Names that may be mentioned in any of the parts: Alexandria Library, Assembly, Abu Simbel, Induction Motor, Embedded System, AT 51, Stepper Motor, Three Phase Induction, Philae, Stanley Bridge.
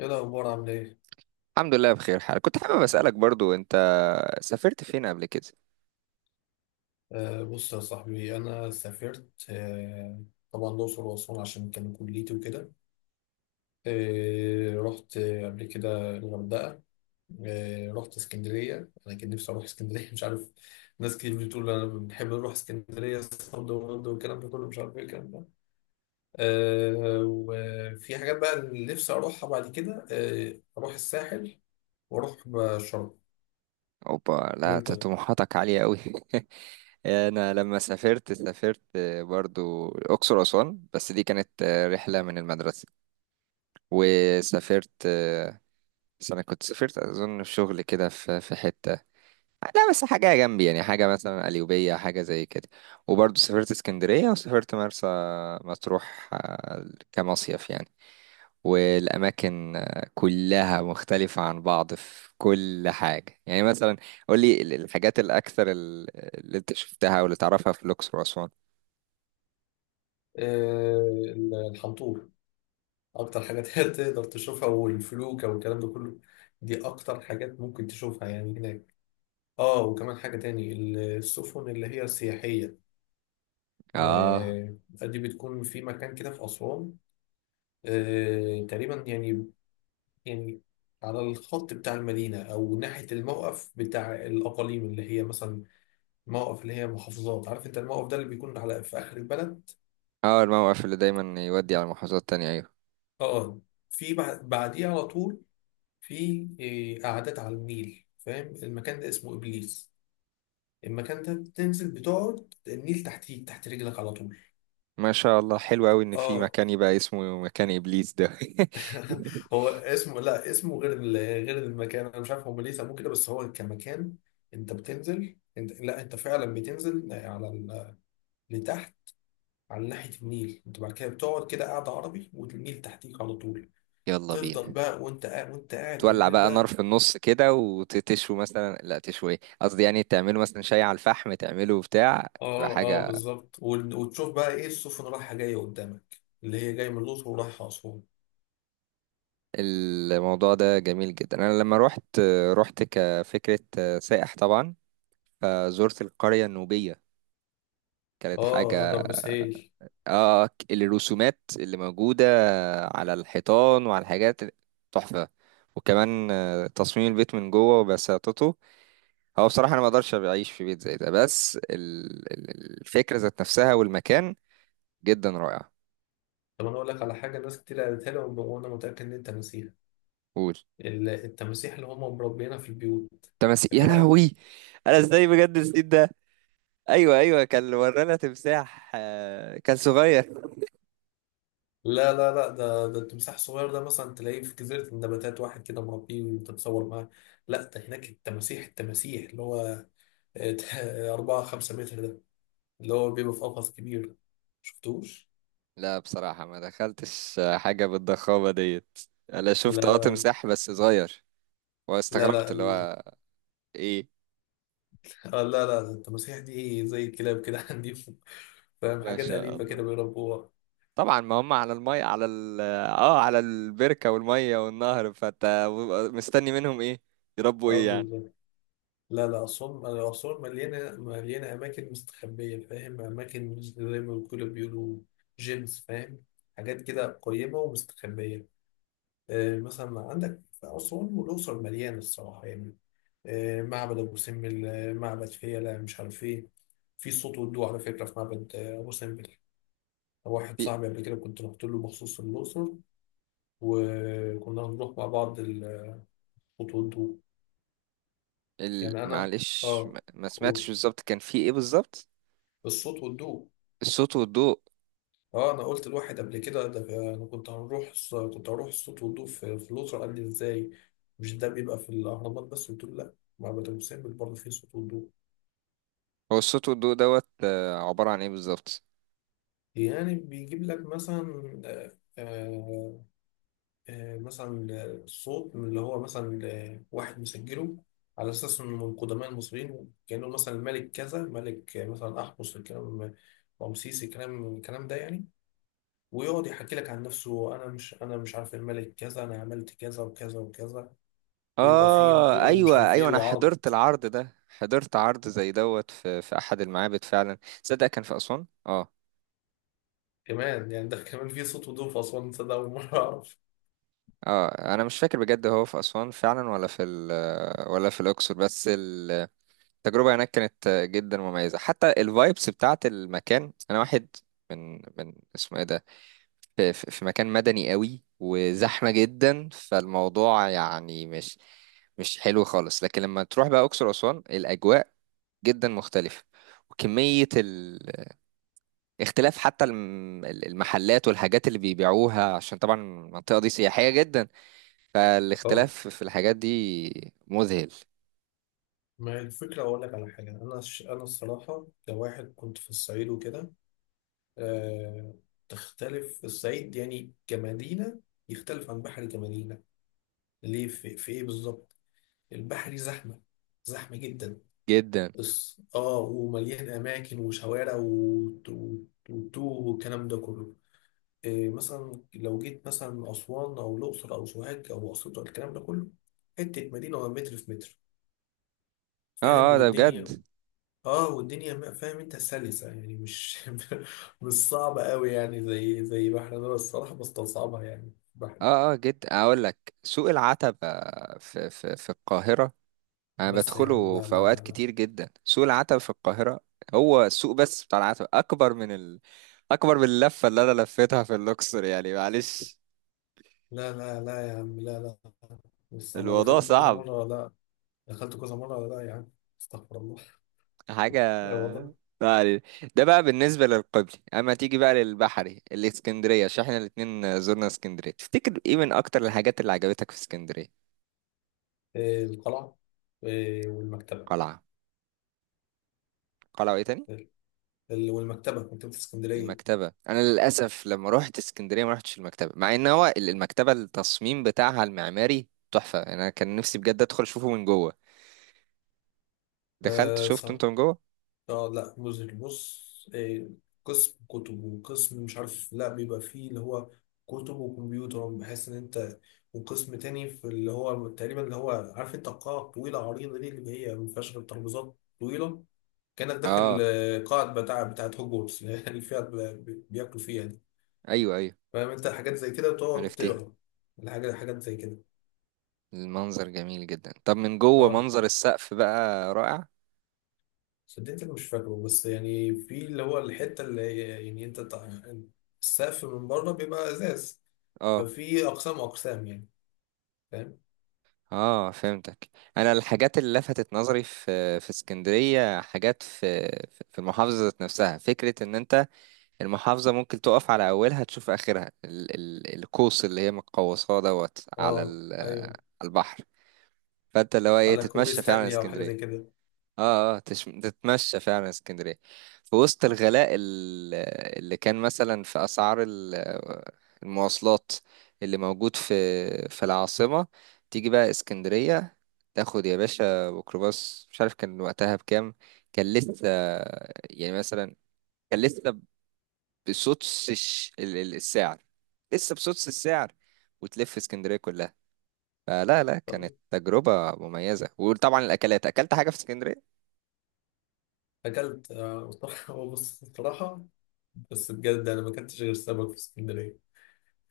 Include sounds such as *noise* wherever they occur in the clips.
ايه الاخبار؟ عامل ايه؟ الحمد لله بخير حال. كنت حابب أسألك برضو أنت سافرت فين قبل كده؟ بص يا صاحبي، انا سافرت. طبعا الاقصر واسوان عشان كان كليتي وكده. رحت قبل كده الغردقه. رحت اسكندريه، انا كان نفسي اروح اسكندريه *laughs* مش عارف. ناس كتير بتقول انا بنحب نروح اسكندريه صد ورد والكلام ده كله، مش عارف ايه الكلام ده. وفي حاجات بقى اللي نفسي اروحها بعد كده. اروح الساحل، واروح شرم. أوبا، لا وانت؟ طموحاتك عالية أوي. *laughs* أنا لما سافرت، سافرت برضو الأقصر وأسوان، بس دي كانت رحلة من المدرسة. وسافرت، بس أنا كنت سافرت أظن في شغل كده في حتة، لا بس حاجة جنبي، يعني حاجة مثلا قليوبية حاجة زي كده. وبرضو سافرت اسكندرية وسافرت مرسى مطروح، كمصيف يعني. والأماكن كلها مختلفة عن بعض في كل حاجة، يعني مثلا قولي الحاجات الأكثر، اللي أنت شفتها أو اللي تعرفها في الأقصر وأسوان. آه الحنطور اكتر حاجات هي تقدر تشوفها، والفلوكة والكلام ده كله. دي اكتر حاجات ممكن تشوفها يعني هناك. اه، وكمان حاجة تاني: السفن اللي هي السياحية. آه، آه دي بتكون في مكان كده في أسوان. آه تقريبا يعني، يعني على الخط بتاع المدينة، أو ناحية الموقف بتاع الأقاليم، اللي هي مثلا موقف اللي هي محافظات. عارف أنت الموقف ده اللي بيكون على في آخر البلد؟ آه، الموقف اللي دايما يودي على محافظات تانية، أيوة. اه آه. في بعديه على طول. في قعدات على النيل. فاهم المكان ده؟ اسمه إبليس. المكان ده تنزل بتقعد النيل تحتيك، تحت رجلك على طول. ما شاء الله، حلو أوي إن في اه. مكان يبقى اسمه مكان إبليس ده. *laughs* هو اسمه، لا اسمه غير غير المكان، انا مش عارف هم ليه سموه كده، بس هو كمكان انت بتنزل، انت لا انت فعلا بتنزل على لتحت على ناحية النيل. انت بعد كده بتقعد كده قاعدة عربي، والنيل تحتيك على طول. *laughs* يلا تفضل بينا، بقى وانت قاعد، وانت قاعد تولع بالليل بقى نار بقى. في النص كده وتشوي مثلا، لا تشوي قصدي، يعني تعملوا مثلا شاي على الفحم، تعملوا بتاع تبقى اه اه حاجة. بالظبط. وتشوف بقى ايه، السفن رايحة جاية قدامك، اللي هي جاية من الأقصر ورايحة أسوان. الموضوع ده جميل جدا. انا لما روحت، روحت كفكرة سائح طبعا، فزرت القرية النوبية. كانت اه، حاجة. غرب سهيل. اه، الرسومات اللي موجودة على الحيطان وعلى الحاجات تحفة. وكمان تصميم البيت من جوه وبساطته. هو بصراحة انا ما اقدرش اعيش في بيت زي ده، بس الفكرة ذات نفسها والمكان جدا رائع. طب انا اقول لك على حاجه، ناس كتير قالتها لي وانا متاكد ان انت مسيحي. قول. التماسيح اللي هم مربينا في البيوت، تمسي يا فاكرها؟ لهوي. انا ازاي بجد نسيت ده. ايوه، ايوه، كان ورانا تمساح، كان صغير. لا لا لا، ده ده التمساح الصغير ده مثلا تلاقيه في جزيره النباتات، واحد كده مربيه وتتصور معاه. لا، ده هناك التماسيح، اللي هو *laughs* 4 5 متر ده، اللي هو بيبقى في قفص كبير، شفتوش؟ لا بصراحة ما دخلتش حاجة بالضخامة ديت. أنا شفت لا لا تمساح بس صغير، لا لا واستغربت اللي هو إيه. آه، لا لا، ده التماسيح دي زي الكلاب كده، *laughs* عندي، فاهم؟ ما حاجات شاء أليفة كده الله. بيربوها. طبعا ما هم على المية، على ال اه على البركة والمية والنهر، فأنت مستني منهم إيه، يربوا اه إيه يعني. بالظبط. لا لا، أسوان أسوان مليانة، مليانة أماكن مستخبية، فاهم؟ أماكن مش زي ما بيقولوا، جيمز فاهم. حاجات كده قريبة ومستخبية. آه مثلا عندك في أسوان والأقصر مليانة الصراحة يعني. آه معبد أبو سمبل، معبد فيلة، مش عارف إيه. في صوت ودو على فكرة في معبد أبو سمبل. واحد في صاحبي قبل كده كنت رحت له مخصوص الأقصر، وكنا هنروح مع بعض الصوت والضوء. يعني أنا، معلش، آه، ما سمعتش أقول، بالظبط كان في إيه بالظبط. الصوت والضوء. الصوت والضوء. اه انا قلت الواحد قبل كده، ده انا كنت كنت هروح الصوت والضوء في في الاسره، قال لي ازاي؟ مش ده بيبقى في الاهرامات بس؟ قلت له لا، معبد ابو سمبل برضه فيه صوت والضوء. هو الصوت والضوء دوت عبارة عن إيه بالظبط. يعني بيجيب لك مثلا مثلا صوت من اللي هو مثلا واحد مسجله على اساس انه من قدماء المصريين، كانه مثلا الملك كذا، ملك مثلا احمس، الكلام، رمسيس، الكلام الكلام ده يعني. ويقعد يحكي لك عن نفسه، انا مش عارف الملك كذا، انا عملت كذا وكذا وكذا. ويبقى فيه اه، ضوء ومش ايوه، عارف ايوه، ايه انا وعرض حضرت العرض ده، حضرت عرض زي دوت في احد المعابد فعلا. تصدق كان في اسوان، اه. كمان يعني. ده كمان فيه صوت وضوء في أسوان؟ تصدق أول مرة أعرف. اه، انا مش فاكر بجد هو في اسوان فعلا، ولا في ولا في الاقصر، بس التجربه هناك كانت جدا مميزه، حتى الفايبس بتاعت المكان. انا واحد من اسمه ايه ده، في مكان مدني قوي وزحمه جدا، فالموضوع يعني مش حلو خالص. لكن لما تروح بقى اقصر واسوان، الاجواء جدا مختلف. وكمية الاختلاف، حتى المحلات والحاجات اللي بيبيعوها، عشان طبعا المنطقة دي سياحية جدا، اه، فالاختلاف في الحاجات دي مذهل ما هي الفكرة. أقول لك على حاجة، أنا أنا الصراحة كواحد كنت في الصعيد وكده، آه... تختلف الصعيد يعني كمدينة، يختلف عن بحري كمدينة. ليه؟ في إيه بالظبط؟ البحري زحمة، زحمة جدا. جدا. بس اه ومليان أماكن وشوارع وتوه والكلام ده كله. إيه مثلا لو جيت مثلا أسوان أو الأقصر أو سوهاج أو أسيوط أو الكلام ده كله، حتة مدينة، ولا متر في متر، فاهم؟ اه، اه، ده بجد. والدنيا، اه والدنيا فاهم انت، سلسة يعني، مش *laughs* مش صعبة قوي يعني، زي زي بحر. انا الصراحة بستصعبها يعني بحري. اه، اه، جدا. اقول لك سوق العتبة، في القاهرة. انا بس يا عم بدخله لا في لا اوقات لا، كتير جدا، سوق العتبة في القاهرة. هو السوق بس بتاع العتبة اكبر من اكبر من اللفة اللي انا لفيتها في اللوكسور، يعني معلش. لا لا لا، لا يا عم، لا لا. بص انا الموضوع دخلت كذا صعب مرة، لا، دخلت كذا مرة، لا يا عم، استغفر الله. *laughs* حاجة. آه والله. ما علينا. ده بقى بالنسبة للقبلي، أما تيجي بقى للبحري الإسكندرية، عشان احنا الاتنين زرنا اسكندرية، تفتكر ايه من أكتر الحاجات اللي عجبتك في اسكندرية؟ آه، القلعة، آه، والمكتبة. قلعة. قلعة، وايه تاني؟ والمكتبة، مكتبة المكتبة. أنا للأسف لما روحت اسكندرية ما روحتش المكتبة، مع إن هو المكتبة التصميم بتاعها المعماري تحفة. أنا كان نفسي بجد أدخل أشوفه من جوه. دخلت شفته اسكندرية. أنت من جوه؟ اه لا مذهل. بص إيه، قسم كتب وقسم مش عارف، لا بيبقى فيه اللي هو كتب وكمبيوتر، بحيث ان انت، وقسم تاني في اللي هو تقريبا اللي هو، عارف انت القاعة الطويلة عريضة دي اللي هي ما فيهاش غير ترابيزات طويلة؟ كأنك داخل آه، قاعة بتاعت هوجورتس، *laughs* اللي فيها بياكلوا فيها دي. أيوه، أيوه، فاهم انت، حاجات زي كده بتقعد عرفت ايه. تقرا الحاجة، حاجات زي كده. المنظر جميل جدا. طب من جوه اه منظر السقف بقى رائع. صدقتك مش فاكره، بس يعني في اللي هو الحتة يعني انت السقف من بره بيبقى ازاز، آه، ففي اقسام اقسام يعني، فاهم. اه، فهمتك. انا الحاجات اللي لفتت نظري في اسكندريه، حاجات في المحافظه ذات نفسها. فكره ان انت المحافظه ممكن تقف على اولها تشوف اخرها. ال القوس اللي هي متقوساه دوت على اه ايوه، على البحر، فانت اللي هو ايه على كوبري تتمشى فعلا ستانلي او حاجة زي اسكندريه. كده. اه، اه، تتمشى فعلا اسكندرية، في وسط الغلاء، اللي كان مثلا في أسعار المواصلات اللي موجود في العاصمة. تيجي بقى اسكندرية، تاخد يا باشا ميكروباص، مش عارف كان وقتها بكام. كان لسه، يعني مثلا، كان لسه بسدس السعر، لسه بسدس السعر، وتلف اسكندرية كلها. فلا، لا، كانت تجربة مميزة. وطبعا الأكلات، أكلت حاجة في اسكندرية. اكلت، *laughs* هو بص بصراحة، بس بجد انا ما اكلتش غير سمك في اسكندرية،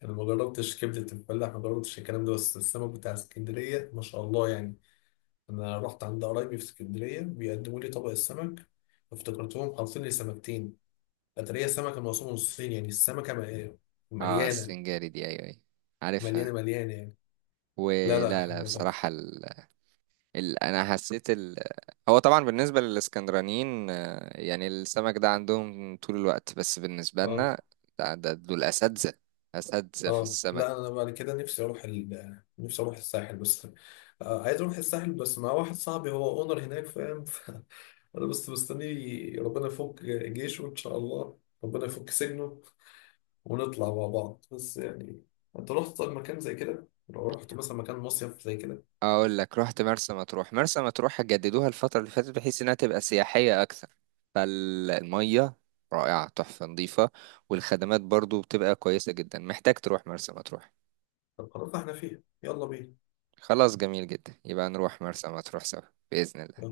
انا ما جربتش كبدة الفلاح، ما جربتش الكلام ده، بس السمك بتاع اسكندرية ما شاء الله يعني. انا رحت عند قرايبي في اسكندرية، بيقدموا لي طبق السمك، افتكرتهم حاطين لي سمكتين. قطرية السمك الموصول من الصين يعني، السمكة اه، مليانة، السنجاري دي، ايوه، ايوه، مليانة عارفها. مليانة يعني. لا لا، ولا، لا، حاجة تحفة. بصراحة انا حسيت هو طبعا بالنسبة للاسكندرانيين، يعني السمك ده عندهم طول الوقت، بس بالنسبة اه لنا ده دول اساتذة، اساتذة في اه. السمك. لا انا بعد كده نفسي اروح ال... نفسي اروح الساحل بس. آه عايز اروح الساحل بس مع واحد صاحبي هو اونر هناك، فاهم؟ *laughs* انا بس مستني ربنا يفك جيشه ان شاء الله، ربنا يفك سجنه، ونطلع مع بعض بس يعني. انت رحت طيب مكان زي كده؟ لو رحت مثلا مكان مصيف زي كده؟ اقول لك رحت مرسى مطروح. مرسى مطروح جددوها الفترة اللي فاتت بحيث انها تبقى سياحية اكثر. فالمية رائعة تحفة نظيفة، والخدمات برضو بتبقى كويسة جدا. محتاج تروح مرسى مطروح. طب خلاص احنا فيه، يلا بينا. خلاص جميل جدا، يبقى نروح مرسى مطروح سوا بإذن الله.